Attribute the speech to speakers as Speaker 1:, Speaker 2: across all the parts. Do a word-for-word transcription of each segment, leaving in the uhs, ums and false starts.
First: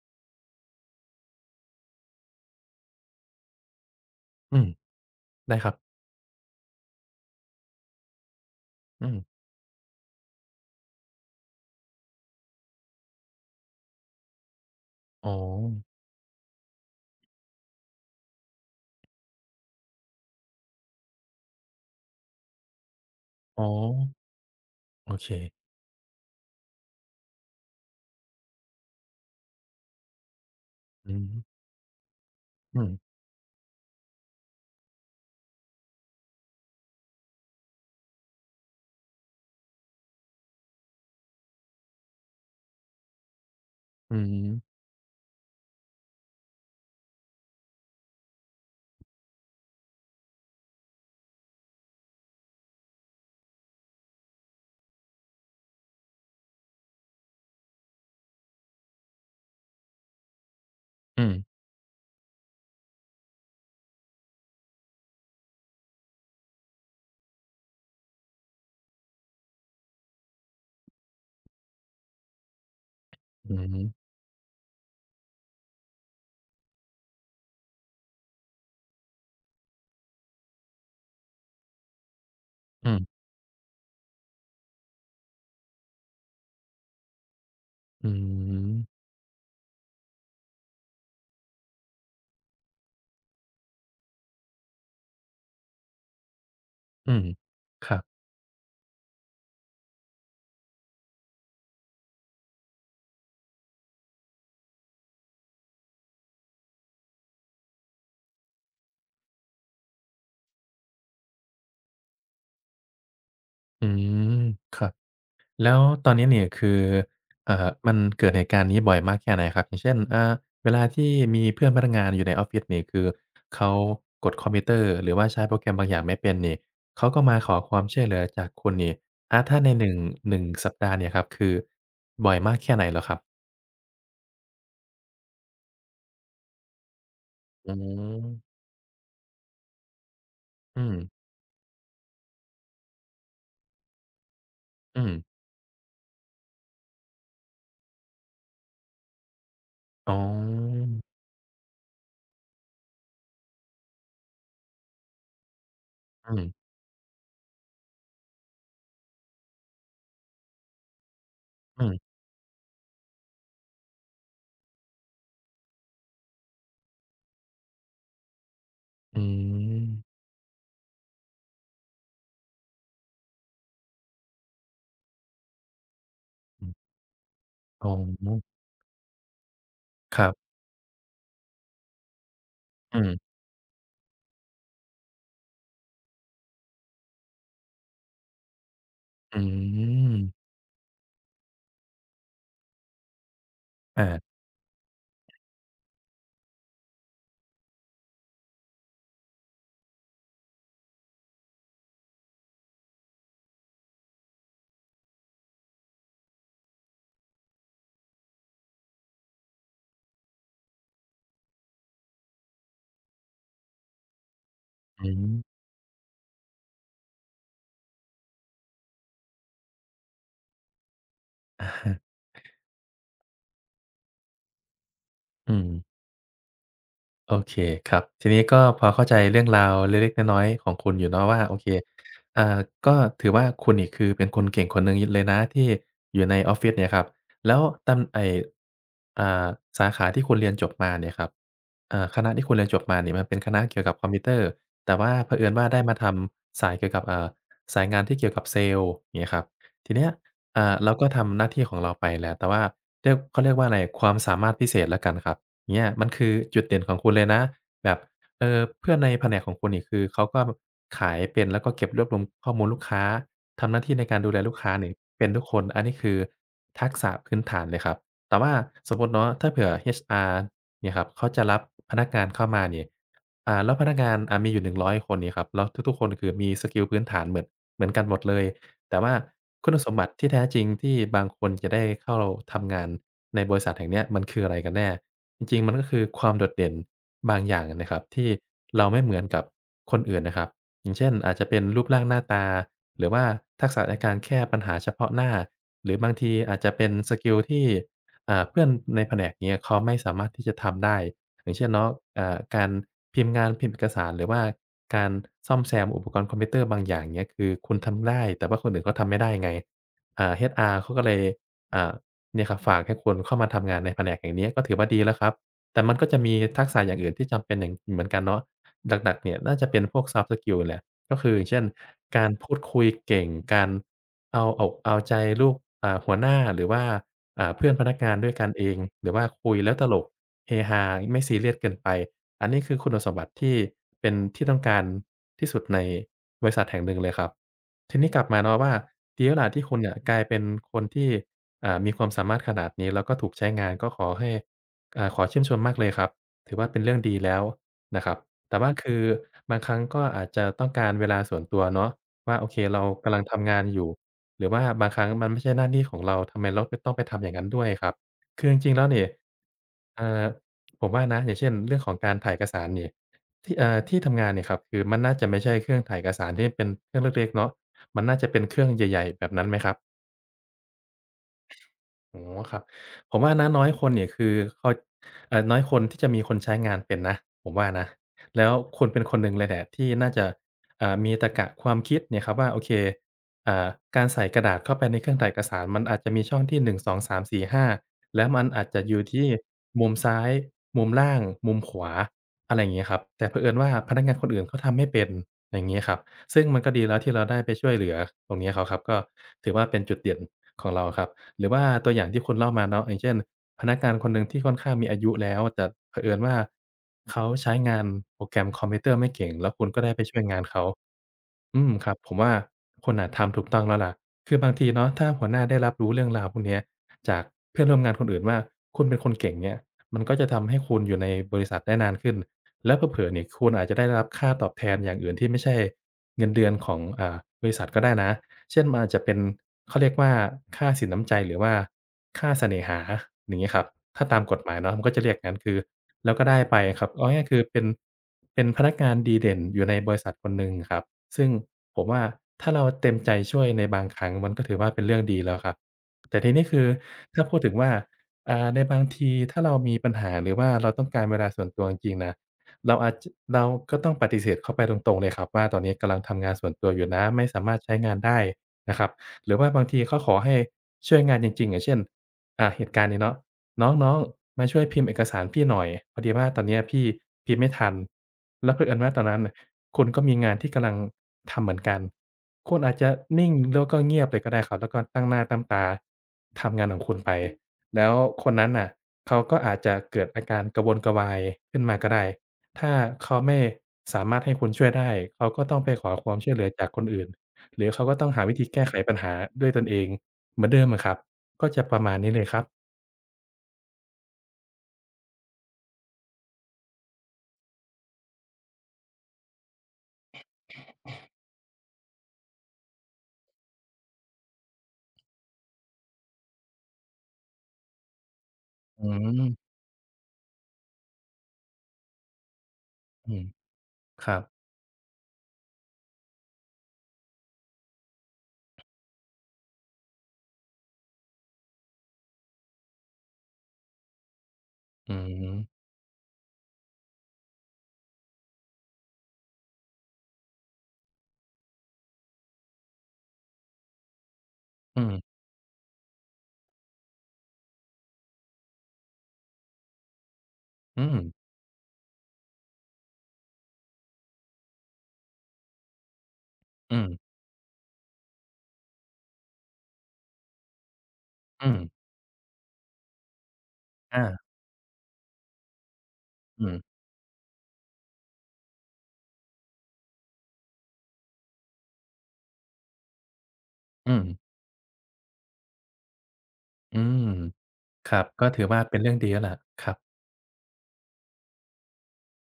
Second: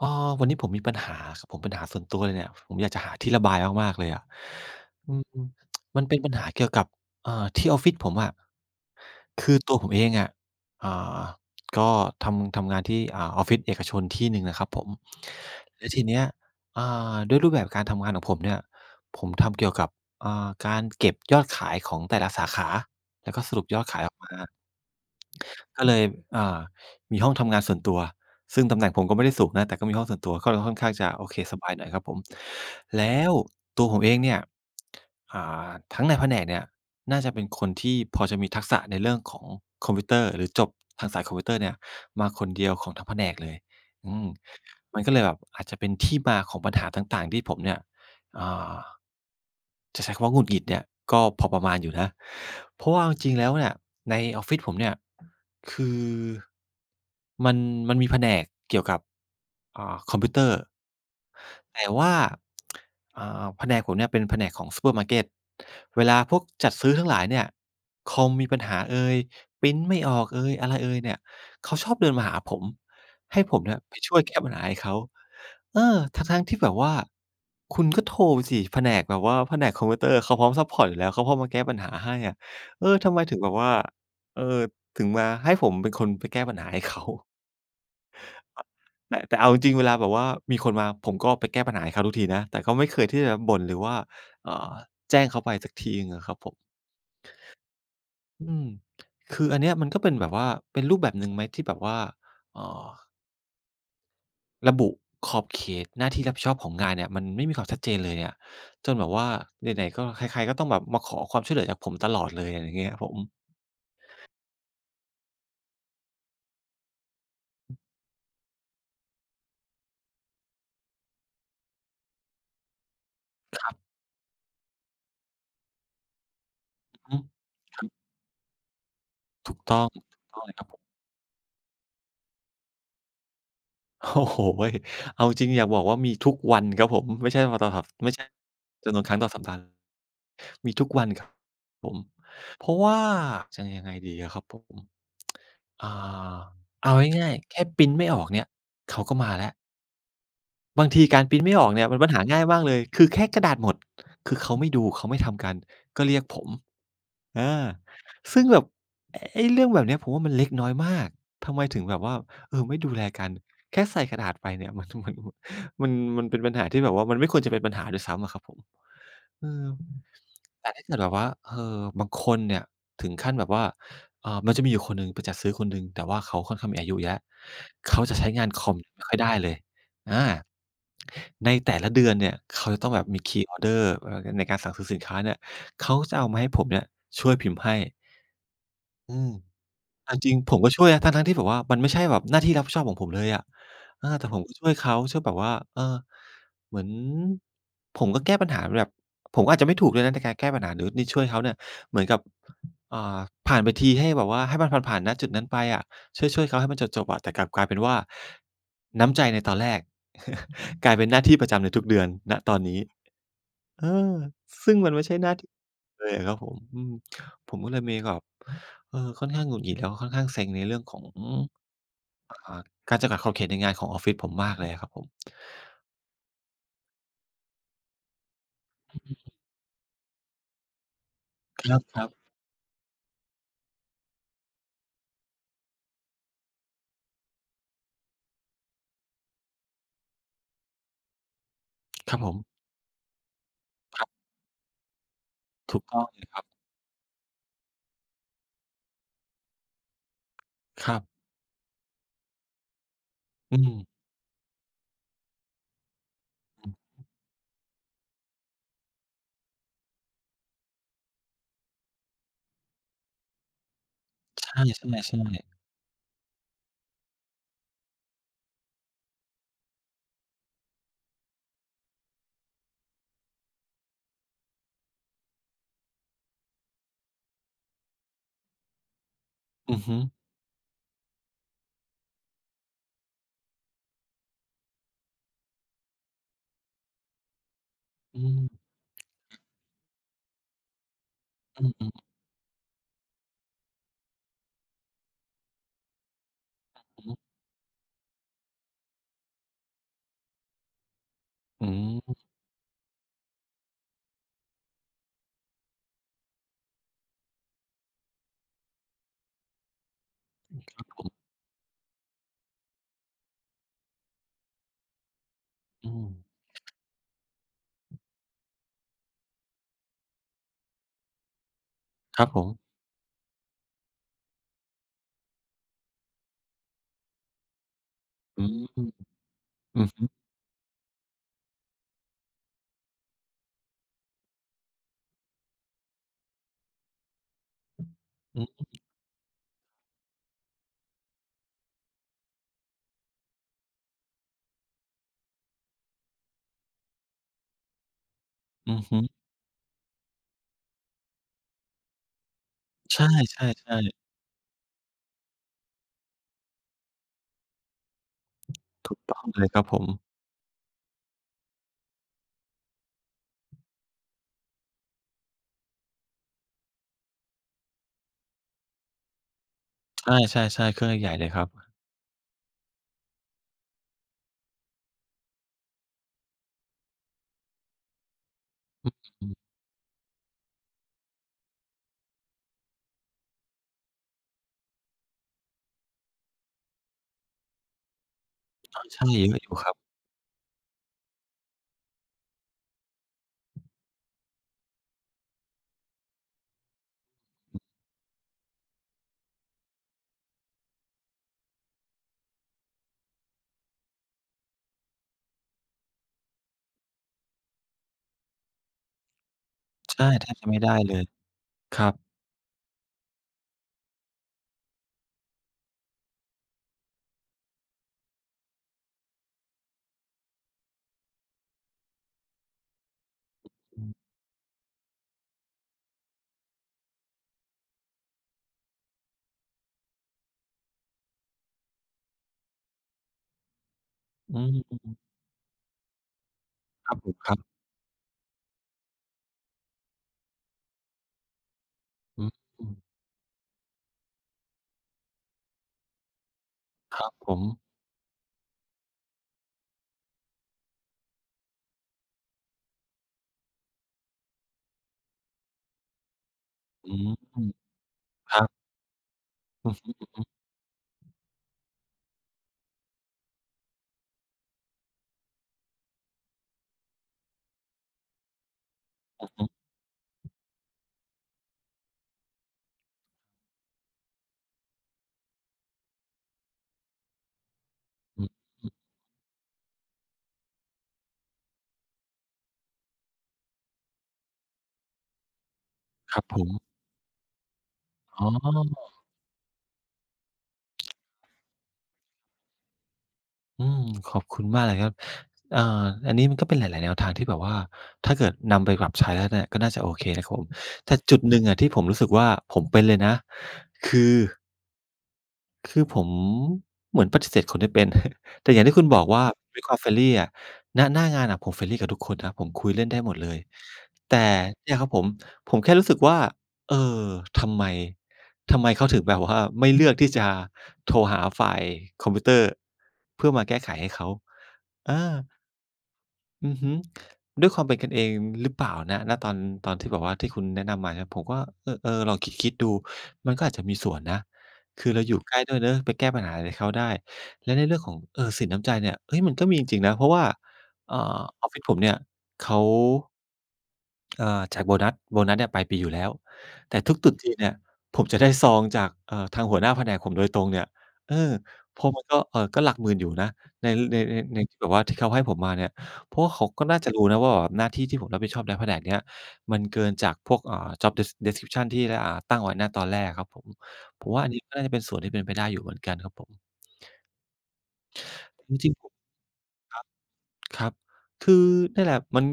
Speaker 1: อ๋อวันนี้ผมมีปัญหาครับผมปัญหาส่วนตัวเลยเนี่ยผมอยากจะหาที่ระบายมากๆเลยอะ
Speaker 2: อืม
Speaker 1: อืม
Speaker 2: ได้ครับ
Speaker 1: มันเป็นปัญหาเกี่ยวกับเอ่อที่ออฟฟิศผมอะ
Speaker 2: อืม
Speaker 1: คือตัวผมเองอะอ่าก็ทำทำงานที่อ่าออฟฟิศเอกชนที่หนึ่งนะครับผม
Speaker 2: อ๋อ
Speaker 1: แล้วทีเนี้ยอ่าด้วยรูปแบบการทำงานของผมเนี่ย ผมทำเกี่ยวกับอ่าการเก็บยอดขายของแต่ละสาขา แล้วก็ส
Speaker 2: อ๋
Speaker 1: รุ
Speaker 2: อ
Speaker 1: ปยอดขายออกมา
Speaker 2: โอเค
Speaker 1: ก็เลยอ่ามีห้องทำงานส่วนตัวซึ่งตำแหน่งผมก็ไม่ได้สูงนะแต่ก็มีห้องส่วนตัวก็เลยค่อนข้างจะ
Speaker 2: อื
Speaker 1: โอเคส
Speaker 2: ม
Speaker 1: บายหน่อยครับผม
Speaker 2: อืม
Speaker 1: แล้วตัวผมเองเนี่ยอ่าทั้งในแผนกเนี่ยน่าจะเป็นคนที่พอจะมีทักษะในเรื่องของคอมพิวเตอร์หรือจบทางสายคอมพิวเตอร์เนี่ยมาคนเดียวของทั้งแผนกเลย
Speaker 2: อื
Speaker 1: อืม
Speaker 2: ม
Speaker 1: มันก็เลยแบบอาจจะเป็นที่มาของปัญหาต่างๆที่ผมเนี่ยอ่าจะใช้คำว่าหงุดหงิดเนี่ยก็พอประมาณอยู่นะเพราะว่าเอาจริงๆแล้วเนี่ยในออฟฟิศผมเนี่ย คือมันมันมีแผนกเกี่ยวกับอ่าคอมพิวเตอร์
Speaker 2: อืม
Speaker 1: แต่ว่าอ่าแผนกผมเนี่ยเป็นแผนกของซูเปอร์มาร์เกตเวลาพวกจัดซื้อทั้งหลายเนี่ยคอมมีปัญหาเอยพรินต์ไม่ออกเอยอะไรเอยเนี่ยเขาชอบเดินมาหาผมให้
Speaker 2: อื
Speaker 1: ผมเนี่ย
Speaker 2: ม
Speaker 1: ไปช่วยแก้ปัญหาให้เขาเออทั้งๆที่แบบว่าคุณก็โทรไปสิแผนกแบบว่าแผนกคอมพิวเตอร์เขาพร้อมซัปพอร์ตอยู่แล้วเขาพร้อมมาแก้ปัญหาให้อะเอ
Speaker 2: อื
Speaker 1: อทำ
Speaker 2: ม
Speaker 1: ไมถึงแบบว่า เออถึงมาให้ผมเป็นคนไปแก้ปัญหาให้เขา
Speaker 2: อืม
Speaker 1: แต่แต่เอาจริงๆเวลาแบบว่ามีคนมาผมก็ไปแก้ปัญหาให้เขาทุกทีนะแต่ก็ไม่เคยที่จะบ่นหรือว่าเอ่อแจ้งเขาไปสักทีหนึ่งอะครับผม
Speaker 2: อืมครับ
Speaker 1: อืมคืออันเนี้ยมันก็เป็นแบบว่าเป็นรูปแบบหนึ่งไหมที่แบบว่าเอ่อระบุขอบเขตหน้าที่รับผิดชอบของงานเนี่ยมันไม่มีความชัดเจนเลยอยจนแบบว่าไหนๆก็ใครๆก็ต้องแบบมาขอความช่วยเหลือจากผมตลอดเลยอย่างเงี้ยครับผม
Speaker 2: อืมครับแล้วตอนนี้เนี่ยคือเอ่อมันเกิดเหตุการณ์นี้บ่อยมากแค่ไหนครับอย่างเช่นอ่าเวลาที่มีเพื่อนพนักงานอยู่ในออฟฟิศนี่คือ
Speaker 1: ค
Speaker 2: เขา
Speaker 1: รับ
Speaker 2: กดคอมพิวเตอร์หรือว่าใช้โปรแกรมบางอย่างไม่เป็นนี่เขา
Speaker 1: อื
Speaker 2: ก็
Speaker 1: อ
Speaker 2: มาขอค
Speaker 1: ค
Speaker 2: วาม
Speaker 1: รับ
Speaker 2: ช่วยเหลือจากคุณนี่อา
Speaker 1: ถู
Speaker 2: ถ้า
Speaker 1: ก
Speaker 2: ใน
Speaker 1: ต้
Speaker 2: ห
Speaker 1: อง
Speaker 2: นึ่ง
Speaker 1: ถูก
Speaker 2: ห
Speaker 1: ต้
Speaker 2: นึ่
Speaker 1: อง
Speaker 2: ง
Speaker 1: เลยครับ
Speaker 2: สัป
Speaker 1: ผม
Speaker 2: ดาห์เนี่ยครับคือบ่อยมากแค่ไหนเหรอครับ
Speaker 1: โอ้โฮเอาจริงอยากบอกว่ามีทุกวันครับผมไม่ใช่วันต่
Speaker 2: อื
Speaker 1: อสัปไม่ใช่
Speaker 2: ม
Speaker 1: จำนวนครั้งต่อสัปดาห์มี
Speaker 2: อื
Speaker 1: ทุก
Speaker 2: ม
Speaker 1: วันครับผมเพราะว่าจะยังไงดีอะครับผม
Speaker 2: อืม
Speaker 1: อ่าเอาง่ายๆแค่พรินต์ไม่ออกเนี่ยเขาก็มาแล้ว
Speaker 2: อ๋อ
Speaker 1: บางทีการพรินต์ไม่ออกเนี่ยมันปัญหาง่ายมากเลยคือแค่กระดาษหมดคือเขาไม่ดูเขาไม่ทำกันก็เรียก
Speaker 2: อื
Speaker 1: ผ
Speaker 2: ม
Speaker 1: ม อาซึ่งแบบไอ้ไอ้เรื่องแบบเนี้ยผมว่ามันเล็กน้อยมาก ทำไมถึ
Speaker 2: อื
Speaker 1: งแบบ
Speaker 2: ม
Speaker 1: ว่าเออไม่ดูแลกันแค่ใส่กระดาษไปเนี่ย มันมันมันมันเป็นปัญหาที่แบบว่ามันไม่ควรจะเป็นปัญหาด้วยซ้ำอะครับผม
Speaker 2: อื
Speaker 1: เออ
Speaker 2: ม
Speaker 1: แต่ถ้าเกิดแบบว่าเออบางคนเนี่ยถึงขั้นแบบว่าเอ่อมันจะมีอยู่คนหนึ่งไปจัดซื้อคนหนึ่งแต่ว่าเขาค่อนข้าง
Speaker 2: อืม
Speaker 1: มีอายุเยอะ
Speaker 2: อ๋อ
Speaker 1: เขาจะใช้งานคอมไม่ค่อยได้เลย
Speaker 2: ค
Speaker 1: อา
Speaker 2: รับ
Speaker 1: ในแต่ละเดือนเนี่ยเขาจะต้อง
Speaker 2: อื
Speaker 1: แบบมี
Speaker 2: ม
Speaker 1: Key Order เอ่อในการสั่งซื้อสินค้าเนี่ยเขาจะเอามาให้ผมเนี่ยช่วยพิมพ์ให้ อืม
Speaker 2: อื
Speaker 1: เอาจริง
Speaker 2: ม
Speaker 1: ผมก็ช่วยนะทั้งๆที่แบบว่ามันไม่ใช่แบบหน้าที่รับผิดชอบของผมเลยอะ
Speaker 2: อา
Speaker 1: อาแต่ผมก็ช่วยเขาช่วยแบบว่าเออเหมือนผมก็แก้ปัญหาแบบผมก็อาจจะไม่ถูกด้วยนะในการแก้ปัญหาหรือนี่ช่วยเขาเนี่ยเหมือนกับอ่าผ่านไปทีให้แบบว่าให้มันผ่านๆณจุดนั้นไปอะช่วยๆเขาให้มันจบๆอะแต่กลับกลายเป็นว่าน้ำใจในตอนแรก กลายเป็นหน้าที่ประจำในทุกเดือนณตอนนี้ เออซึ่งมันไม่
Speaker 2: อื
Speaker 1: ใช่ห
Speaker 2: ม
Speaker 1: น้าที่เลยอะครับผมอืมผมก็เลยมีแบบเออค่อนข้างหงุดหงิดแล้วก็ค่อนข้างเซ็งในเรื่องของ
Speaker 2: อะฮะ
Speaker 1: อ่าการจำกัดขอบเขตในงานของออฟฟิศผมมากเลยอะครับผม
Speaker 2: อืม โอเคครับทีนี้ก็พอเข้าใจเรื่องราวเล็กๆน้อยๆของคุณอยู่เนาะว่าโอ
Speaker 1: ค
Speaker 2: เค
Speaker 1: รับครับ
Speaker 2: อ่าก็ถือว่าคุณนี่คือเป็นคนเก่งคนหนึ่งเลยนะที่อยู่ในออฟฟิศเนี่ยครับแล้วตำไอ้อ่าสาขาที่คุณเรียนจบมาเนี่ยครับอ่า
Speaker 1: ค
Speaker 2: ค
Speaker 1: รับผ
Speaker 2: ณะที่คุณ
Speaker 1: ม
Speaker 2: เรียนจบมาเนี่ยมันเป็นคณะเกี่ยวกับ
Speaker 1: ค
Speaker 2: ค
Speaker 1: รั
Speaker 2: อมพิว
Speaker 1: บ
Speaker 2: เตอร์แต่ว่าเผอิญว่า
Speaker 1: ถู
Speaker 2: ได้
Speaker 1: ก
Speaker 2: มา
Speaker 1: ต้อ
Speaker 2: ท
Speaker 1: งเลยครับ
Speaker 2: ำสายเกี่ยวกับเอ่อสายงานที่เกี่ยวกับเซลส์อย่างเงี้ยครับทีเนี้ยอ่า
Speaker 1: ค
Speaker 2: เรา
Speaker 1: รั
Speaker 2: ก็
Speaker 1: บ
Speaker 2: ทำหน้าที่ของเราไปแหละแต่ว่าเรียกเขาเรียก
Speaker 1: อื
Speaker 2: ว่าอะไร
Speaker 1: ม
Speaker 2: ความสามารถพิเศษแล้วกันครับ เงี้ยมันคือจุด
Speaker 1: อื
Speaker 2: เด่นข
Speaker 1: ม
Speaker 2: องคุณเลยนะแบบเออเพื่อนในแผนกของคุณนี่คือเขาก็ขายเป็นแล้วก็เก็บรวบรวมข้อมูลลูกค้าทำหน้าที่ในการดูแลลูก
Speaker 1: ใช่
Speaker 2: ค้านี่เป็นทุ
Speaker 1: ๆ
Speaker 2: ก
Speaker 1: ๆ
Speaker 2: คนอันนี้คือทักษะพื้นฐานเลยครับแต่ว่าสมมุติเนาะถ้าเผื่อ เอช อาร์ เนี่ยครับเขาจะรับพนักงานเข้ามานี่อ่าแล้วพนักงานอ่ามีอยู่หนึ่งร้อยคนนี่ครับแล้วทุกๆคนคือมีสกิลพื้นฐานเหมือนเหมือนกันหมดเลย แต่ว่าคุณ
Speaker 1: อือ
Speaker 2: สม
Speaker 1: ฮึ
Speaker 2: บัติที่แท้จริงที่บางคนจะได้เข้าทำงานในบริษัทแห่งเนี้ยมันคืออะไรกันแน่จริงๆมันก็คือความโดดเด่นบางอย่างนะครับ
Speaker 1: อื
Speaker 2: ที่
Speaker 1: ม
Speaker 2: เราไม่เหมือนกับคนอื่นนะครับอย่างเช่นอาจจะเป็
Speaker 1: อ
Speaker 2: นรูป
Speaker 1: ือ
Speaker 2: ร่าง
Speaker 1: ๆ
Speaker 2: หน้าตาหรือว่าทักษะในการแก้ปัญหาเฉพาะหน้าหรือบางทีอาจจะเป็นส
Speaker 1: ๆ
Speaker 2: กิลที่อ่าเพื่อนในแผนกเนี้ยเขาไม่สามารถที่จะทำได้ อย่าง
Speaker 1: อื
Speaker 2: เช่นเนาะ
Speaker 1: ม
Speaker 2: เอ่อการพิมพ์งานพิมพ์เอกสารหรือว่าการซ่อมแซมอุปกรณ์คอมพิวเตอร์บางอย่างเงี้ยคือคุณทำได้แต่ว่าคนอื่นเขาทำไม่ได้ไงอ่า
Speaker 1: ค
Speaker 2: เอช อาร์
Speaker 1: รับ
Speaker 2: เขา
Speaker 1: ผ
Speaker 2: ก็
Speaker 1: ม
Speaker 2: เลยอ่าเนี่ยครับฝากให้คุณเข้ามาทำงานในแผนกอย่างเนี้ยก็ถือว่าดีแล้วครับแต่มั
Speaker 1: อื
Speaker 2: นก็
Speaker 1: ม
Speaker 2: จะมีทักษะอย่างอื่นที่จำเป็นอย่างเหมือนกันเนาะหลักๆเนี่ยน่าจะเป็นพวก ซอฟต์สกิล แหละก็คืออย่างเช่น
Speaker 1: ค
Speaker 2: กา
Speaker 1: รับ
Speaker 2: ร
Speaker 1: ผ
Speaker 2: พูด
Speaker 1: ม
Speaker 2: คุยเก่งการเอาอกเอาใจลูกอ่าหัวหน้าหรือว่า อ่าเพื่อนพนักงานด้วย
Speaker 1: อื
Speaker 2: กัน
Speaker 1: ม
Speaker 2: เองหรือว่าคุยแล้ว
Speaker 1: อื
Speaker 2: ต
Speaker 1: อ
Speaker 2: ล
Speaker 1: ฮึ
Speaker 2: กเฮฮาไม่ซีเรียสเกินไปอันนี้คือคุณสมบัติที่เป็นที่ต้องการที่สุดในบริษัทแห่งหนึ่งเลยครับทีนี้กลับมาเนาะ
Speaker 1: อ
Speaker 2: ว่าดีแล้วล่ะที่คุณเนี่ยกลายเป็นคนที่อ่ามีความสามารถขนาดนี้แล้วก็ถูกใช้งานก็ขอให้อ่าขอชื่นชมมากเลยครับถือว่าเป็นเรื่องดีแล้วนะครับแต่ว่า
Speaker 1: ือ
Speaker 2: คื
Speaker 1: ฮึ
Speaker 2: อบางครั้งก็อาจจะต้องการเวลาส่วนตัวเนาะว่าโอเคเรากำลัง
Speaker 1: ใช
Speaker 2: ทำงานอ
Speaker 1: ่
Speaker 2: ยู่
Speaker 1: ๆ
Speaker 2: หรือว่าบางครั้งมันไม่ใช่หน้าที่ของเราทำไมเราก็ต้องไปทำอย่างนั้นด้วยครับคือจริงๆแล้
Speaker 1: ๆ
Speaker 2: ว
Speaker 1: ถูก
Speaker 2: เนี่ย
Speaker 1: ต้องเลยครับผม
Speaker 2: เอ่อผมว่านะอย่างเช่นเรื่องของการถ่ายเอกสารเนี่ยที่เอ่อที่ทำงานเนี่ยครับคือมันน่าจะไม่ใช่เครื่องถ่ายเอกสารที่เป็นเครื่องเล็กๆเนาะมันน่าจะเป็นเครื่องใหญ่ๆแบบนั้นไหมครับ
Speaker 1: ใช่ๆๆเครื่องใหญ่ๆเลยครับ
Speaker 2: อ๋อครับผมว่านะน้อยคนเนี่ยคือเขาเอ่อน้อยคนที่จะมีคนใช้งานเป็นนะผมว่านะแล้วคุณเป็นคนห
Speaker 1: อื
Speaker 2: นึ่งเลย
Speaker 1: ม
Speaker 2: แหละที่น่าจะอ่ามีตรรกะความคิดเนี่ยครับว่าโอเคอ่าการใส่กระดาษเข้าไปในเครื่องถ่ายเอกสารมันอาจจะมีช่องที่หนึ่ง สอง สาม สี่ ห้าแล้วมันอาจจะ
Speaker 1: อา
Speaker 2: อยู่
Speaker 1: ใช่เย
Speaker 2: ที่
Speaker 1: อะอยู่ครับ
Speaker 2: มุมซ้ายมุมล่างมุมขวาอะไรอย่างงี้ครับแต่เผอิญว่าพนักงานคนอื่นเขาทำไม่เป็นอย่างงี้ครับซึ่งมันก็ดีแล้วที่เราได้ไปช่วยเหลือตรงนี้เขาครับก็ถือว่าเป็นจุดเด่นของเราครับ หรือว่าตัวอย่างที่คุณเล่ามาเนาะอย่างเช่นพนักงานคนหนึ่งที่ค่อนข้างมีอายุแล้วแต่เผอิญว่าเขาใช้งานโปรแกรมคอมพิวเตอร์ไม่เก่งแล้วคุณก็ได้ไป
Speaker 1: ใช่
Speaker 2: ช่วย
Speaker 1: แทบ
Speaker 2: งาน
Speaker 1: จะไม่
Speaker 2: เขา
Speaker 1: ได้เลย
Speaker 2: อืม
Speaker 1: ค
Speaker 2: ค
Speaker 1: รั
Speaker 2: รั
Speaker 1: บ
Speaker 2: บผมว่าคุณน่ะทำถูกต้องแล้วล่ะคือบางทีเนาะถ้าหัวหน้าได้รับรู้เรื่องราวพวกเนี้ยจากเพื่อนร่วมงานคนอื่นว่าคุณเป็นคนเก่งเนี่ยมันก็จะทำให้คุณอยู่ในบริษัทได้นานขึ้นแล้วเผลอๆเนี่ยคุณอาจจะ
Speaker 1: อื
Speaker 2: ได้รับ
Speaker 1: ม
Speaker 2: ค่าตอบแทนอย่างอื่นที่ไม่ใช่เงินเดือนของอ่าบริษัทก็ได้นะ เช่นมันอาจจะเป็นเขาเรียกว่าค่าสินน้ำใจหรือว่าค่าเสน่หาอย่างงี้ครับถ้าตามก
Speaker 1: อื
Speaker 2: ฎหมายเนาะ
Speaker 1: ม
Speaker 2: มันก็จะเรียกงั้นคือแล้วก็ได้ไปครั
Speaker 1: ค
Speaker 2: บ
Speaker 1: รับ
Speaker 2: เอา
Speaker 1: ผม
Speaker 2: ง่าย
Speaker 1: ค
Speaker 2: ๆ
Speaker 1: รั
Speaker 2: คือ
Speaker 1: บ
Speaker 2: เป็นเป็นพนักงานดีเด่นอยู่ในบริษัทคนหนึ่งครับซึ่งผมว่า
Speaker 1: อืม
Speaker 2: ถ้าเราเต็มใจช่วยในบางครั้งมันก็ถือว่าเป็นเรื่องดีแล้วครับแต่ทีนี้คือ
Speaker 1: ครับ
Speaker 2: ถ้า
Speaker 1: ผ
Speaker 2: พูดถึงว่า
Speaker 1: ม
Speaker 2: อ่าในบางทีถ้าเรามีปัญหาหรือว่าเราต้องการเวลาส่วนตัวจริงๆนะ เราอาจจเราก็ต้องปฏิเสธเขาไปตรงๆเลยครับว่าตอนนี้กำลังทำงานส่วนตัวอยู่
Speaker 1: อื
Speaker 2: นะ
Speaker 1: ม
Speaker 2: ไม่สามารถใช้งานได้
Speaker 1: ครับ
Speaker 2: นะครับหรือว่าบา ง
Speaker 1: อือ
Speaker 2: ที
Speaker 1: ฮ
Speaker 2: เขาขอ
Speaker 1: ึๆ
Speaker 2: ให้
Speaker 1: ๆ
Speaker 2: ช่วยงานจริงๆอย่างเช่นอ่าเหตุการณ์นี้เนาะน้องๆมาช่วยพิมพ์เอกสารพี่หน่อยพอดีว่าตอนเนี้ยพี่พิมพ์ไม่ทันแล้วเผอิญว่าตอนนั้นน่ะ
Speaker 1: อือ
Speaker 2: คุณก็มีงานที่กำลังทำเหมือนกันคุณอาจจะนิ่งแล้วก็เงียบเลยก็ได้ครับแล้วก็ตั้งหน้าตั้งตาทำงานของคุณไปแล้ว
Speaker 1: อ
Speaker 2: คนนั้น
Speaker 1: ื
Speaker 2: น่ะ
Speaker 1: อ
Speaker 2: เขาก็อาจจะเกิดอาการกระวนกระวายขึ้นมาก็ได้ ถ้าเขาไม่สามารถให้คุณช่วยได้เขาก็ต้องไปขอควา
Speaker 1: ค
Speaker 2: ม
Speaker 1: รับ
Speaker 2: ช่วย
Speaker 1: ผ
Speaker 2: เหลือ
Speaker 1: ม
Speaker 2: จากคนอื่นหรือเขาก็ต้องหา
Speaker 1: อ๋
Speaker 2: วิธีแก้ไข
Speaker 1: อ
Speaker 2: ปัญหาด้วยตนเองเหมือนเดิมอะครับก็จะประมาณนี้เลยครับ
Speaker 1: อืมขอบคุณมากเลยครับเอ่ออันนี้มันก็เป็นหลายๆแนวทางที่แบบว่าถ้าเกิดนำไปปรับใช้แล้วเนี่ยก็น่าจะโอเคนะครับผมแต่จุดหนึ่งอะที่ผมรู้สึกว่าผมเป็นเลยนะคือ คือผมเหมือนปฏิเสธคนไม่เป็น แต่อย่างที่
Speaker 2: อื
Speaker 1: คุณบอกว่า
Speaker 2: ม
Speaker 1: ด้วยความ friendly อะณหน้างานอะผม friendly กับทุกคนนะผมคุยเล่นได้หม
Speaker 2: อื
Speaker 1: ด
Speaker 2: ม
Speaker 1: เลย
Speaker 2: ค
Speaker 1: แต่
Speaker 2: รับ
Speaker 1: เนี่ยครับผมผมแค่รู้สึกว่าเออทำไมทำไมเขาถึงแบบว่าไม่เลือกที่จะโทรหาฝ่ายคอมพิวเตอร์เพื่อมาแก้ไขให้เขา
Speaker 2: อื
Speaker 1: อา
Speaker 2: ม
Speaker 1: อือฮึด้วยความเป็นกันเองหรือเปล่านะณตอนตอนที่แบบว่าที่คุณแนะนำมาเนี่ยผมก็เออๆลองคิดๆดูมันก็อาจจะมีส่วนนะ
Speaker 2: อื
Speaker 1: คือ
Speaker 2: ม
Speaker 1: เราอยู่ใกล้ด้วยเนาะไปแก้ปัญหาอะไรเขาได้และในเรื่องของเอ่อสินน้ำใจเนี่ยเฮ้ยมันก็มีจริงๆนะเพราะว่า
Speaker 2: อื
Speaker 1: เอ่อ
Speaker 2: ม
Speaker 1: ออฟฟิศผมเนี่ยเขา เอ่อจากโบนัสโบนัสเนี่ยปลายปีอยู่แล้วแต่
Speaker 2: อืม
Speaker 1: ทุกตรุษจีนเนี่ยผมจะได้ซองจากเอ่อทางหัวหน้าแผนกผมโดยตรงเนี่ยเออ
Speaker 2: อืม
Speaker 1: เพราะมันก็เอ่อก็หลักหมื่นอยู่นะในใน
Speaker 2: อา
Speaker 1: ในในที่แบบว่าที่เขาให้ผมมาเนี่ยเพราะว่าเขา
Speaker 2: อืม
Speaker 1: ก็น่าจะรู้นะว่าแบบหน้าที่ที่ผมรับผิดชอบในแผนกเนี้ยมันเกินจากพวกอ่า Job des description ที่อ่าตั้งไว้ณตอนแรกอะครับผม
Speaker 2: อืม
Speaker 1: ผมว่าอันนี้ก็น่าจะเป็นส่วนที่เป็นไปได้อยู่เหมือนกันครับผม
Speaker 2: อืมครับก็ถือ
Speaker 1: จ
Speaker 2: ว่า
Speaker 1: ริง
Speaker 2: เป็น
Speaker 1: ๆผ
Speaker 2: เรื่
Speaker 1: ม
Speaker 2: องดีแล้วล่ะครับ
Speaker 1: ครับ คือนั่นแหละมัน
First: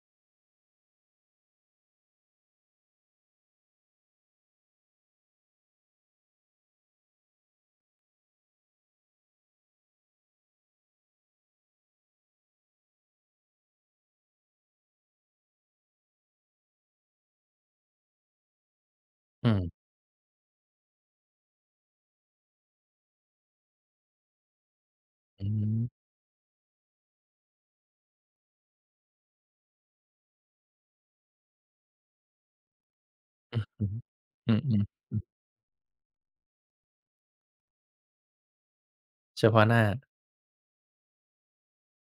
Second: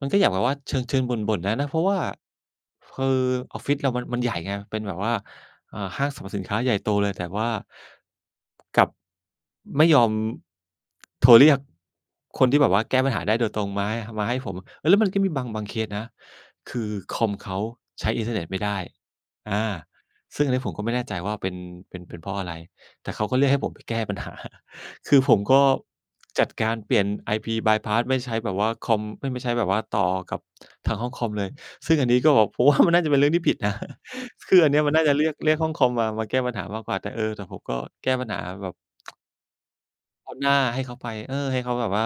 Speaker 1: มันก็อยากแบบว่าเชิงๆบ่นๆนะนะ เพราะว่าคือออฟฟิศเรามันมันใหญ่ไง เป็นแบบว่าอ่าห้างสรรพสินค้าใหญ่โตเลย แต่ว่ากลับไม่ยอมโทรเรียกคนที่แบบว่าแก้ปัญหาได้โดยตรงมาให้มาให้ผม เออแล้วมันก็มีบางบางเคสนะ คือคอมเขาใช้อินเทอร์เน็ตไม่ได้
Speaker 2: อื
Speaker 1: อา
Speaker 2: ม
Speaker 1: ซึ่งอันนี้ผมก็ไม่แน่ใจว่าเป็นเป็นเป็นเพราะอะไรแต่เขาก็เรียกให้ผมไปแก้ปัญหา คือผม
Speaker 2: อื
Speaker 1: ก็
Speaker 2: ม
Speaker 1: จัดการเปลี่ยน ไอ พี bypass ไม่ใช้แบบว่าคอมไม่ไม่ใช้แบบว่าต่อกับทางห้องคอมเลยซึ่งอันนี้ก็แบบ ผมว่ามันน่าจะเป็นเรื่องที่ผิ
Speaker 2: อื
Speaker 1: ด
Speaker 2: อ
Speaker 1: นะ
Speaker 2: ฮึ อื
Speaker 1: คื
Speaker 2: ม
Speaker 1: ออันเนี้ยมันน่า
Speaker 2: ๆ
Speaker 1: จะ
Speaker 2: อือ
Speaker 1: เรียกเรียกห้องคอมมามาแก้ปัญหามากกว่าแต่เออแต่ผมก็แก้ปัญหาแบบ
Speaker 2: เฉพาะหน้า
Speaker 1: เอาหน้าให้เขาไปเออให้เขาแบบว่า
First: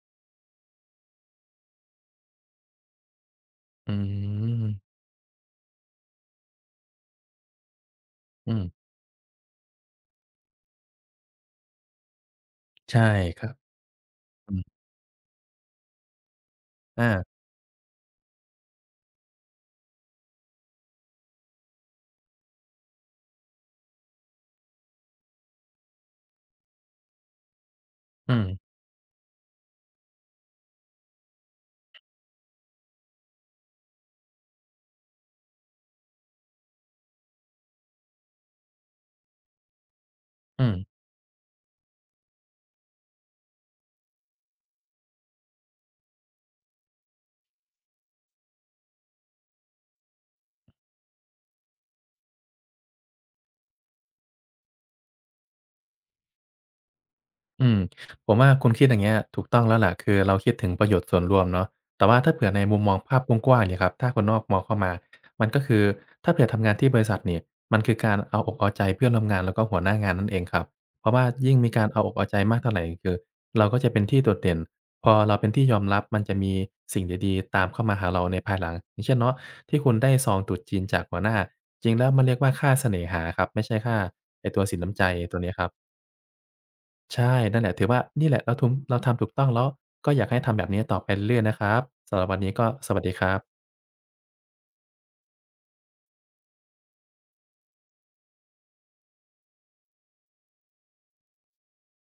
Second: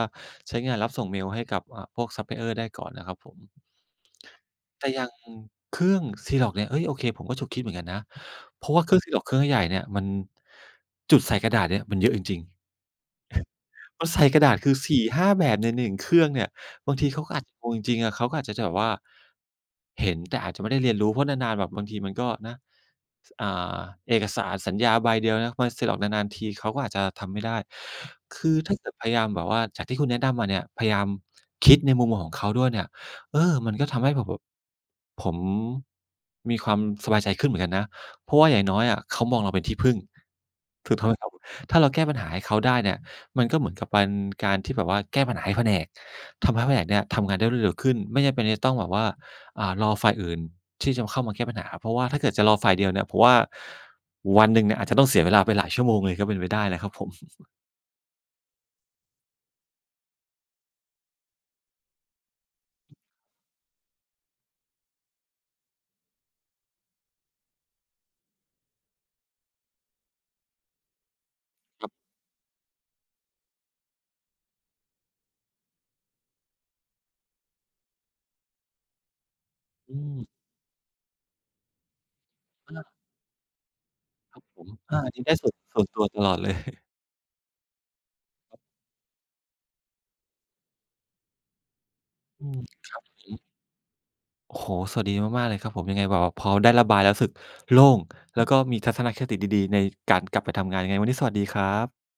Speaker 1: ใช้งานรับส่งเมลให้กับอ่าพวกซัปพลายเออร์ได้ก่อนนะครับผม
Speaker 2: อืม
Speaker 1: แต่อย่างเครื่อง Xerox เนี่ยเฮ้ยโอเคผมก็ฉุกคิดเหมือนกันนะ
Speaker 2: อืม
Speaker 1: เพราะว่าเครื่อง Xerox เครื่องใหญ่ๆเนี่ยมันจุดใส่กระดาษเนี่ยมันเยอะจริงๆ
Speaker 2: ใช่ครับ
Speaker 1: มันใส่กระ
Speaker 2: อื
Speaker 1: ดาษคือ
Speaker 2: ม
Speaker 1: สี่ถึงห้าแบบในหนึ่งเครื่องเนี่ยบางที
Speaker 2: อา
Speaker 1: เขาก็อาจจะงงจริงๆอะเขาก็อาจจะแบบว่าเห็นแต่อาจจะไม่ได้เรียนรู้เพราะนานๆแบบบางทีมันก็นะสอ่าเอกสารสัญญาใบเดียวนะมันเซ็นออกนานๆทีเขาก็อาจจะทำไม่ได้
Speaker 2: อืม
Speaker 1: คือถ้าเกิดพยายามแบบว่าจากที่คุณแนะนำมาเนี่ยพยายามคิดในมุมมองของเขาด้วยเนี่ยเออมันก็ทำให้ผมแบบผมมีความสบายใจขึ้นเหมือนกันนะเพราะว่าอย่างน้อยอะเขามองเราเป็นที่พึ่ง
Speaker 2: อืม
Speaker 1: ถูกต้องครับถ้าเราแก้ปัญหาให้เขาได้เนี่ยมันก็เหมือนกับเป็นการที่แบบว่าแก้ปัญหาให้แผนกทำให้แผนกเนี่ยทำงานได้รวดเร็วขึ้นไม่จำเป็นจะต้องแบบว่าอ่ารอฝ่ายอื่นที่จะเข้ามาแก้ปัญหาเพราะว่าถ้าเกิดจะรอฝ่ายเดียวเนี่ยผมว่าวันหนึ่งเนี่ยอาจจะต้องเสียเวลาไปหลายชั่วโมงเลยก็เป็นไปได้นะครับผม
Speaker 2: อืมผมว่าคุณคิดอย่างเงี้ยถูกต้องแล้วล่ะคือเราคิดถึงประโยชน์ส่วนรวมเนาะแต่ว่าถ้าเผื่อในมุมมองภาพกว้างๆเนี่ยครับถ้าคนนอกมองเข้ามามันก็คือถ้าเผื่อทำงานที่บริษัทเนี่ยมันคือการเอาอกเอาใจเพื่อนร่วมงานแล้วก็หัวหน้างานนั่นเองครับเพราะว่ายิ่งมีการเอาอกเอาใจมากเท่าไหรคือเราก็จะเป็นที่โดดเด่นพอเราเป็นที่ยอมรับมันจะมีสิ่งดีๆตามเข้ามาหาเราในภายหลังอย่างเช่นเนาะที่คุณ
Speaker 1: อื
Speaker 2: ได้
Speaker 1: ม
Speaker 2: ซองตรุษจีนจากหัวหน้าจริงแล้วมันเรียกว่าค่า
Speaker 1: อา
Speaker 2: เส
Speaker 1: ค
Speaker 2: น่หาครับไม่ใช่ค่า
Speaker 1: รับ
Speaker 2: ไอ
Speaker 1: ผ
Speaker 2: ตัว
Speaker 1: ม
Speaker 2: สิน
Speaker 1: อา
Speaker 2: น้ำใจ
Speaker 1: อันนี้ได้
Speaker 2: ตัว
Speaker 1: ส่
Speaker 2: เนี้
Speaker 1: ว
Speaker 2: ย
Speaker 1: น
Speaker 2: ครั
Speaker 1: ส่วน
Speaker 2: บ
Speaker 1: ตัวตลอดเลย
Speaker 2: ใช่นั่นแหละถือว่านี่แหละเราทุมเราทำถูกต้องแล้วก็อยากให้ทำแบบนี้ต่อไปเรื่อยๆนะครับสำหรับวัน
Speaker 1: อื
Speaker 2: นี้
Speaker 1: ม
Speaker 2: ก็สวัสดีครับ
Speaker 1: โอ้โฮสวัสดีมากๆเลยครับผมยังไงแบบว่าพอได้ระบายแล้วรู้สึกโล่งแล้วก็มีทัศนคติดีๆในการกลับไปทำงานยังไงวันนี้สวัสดีครับ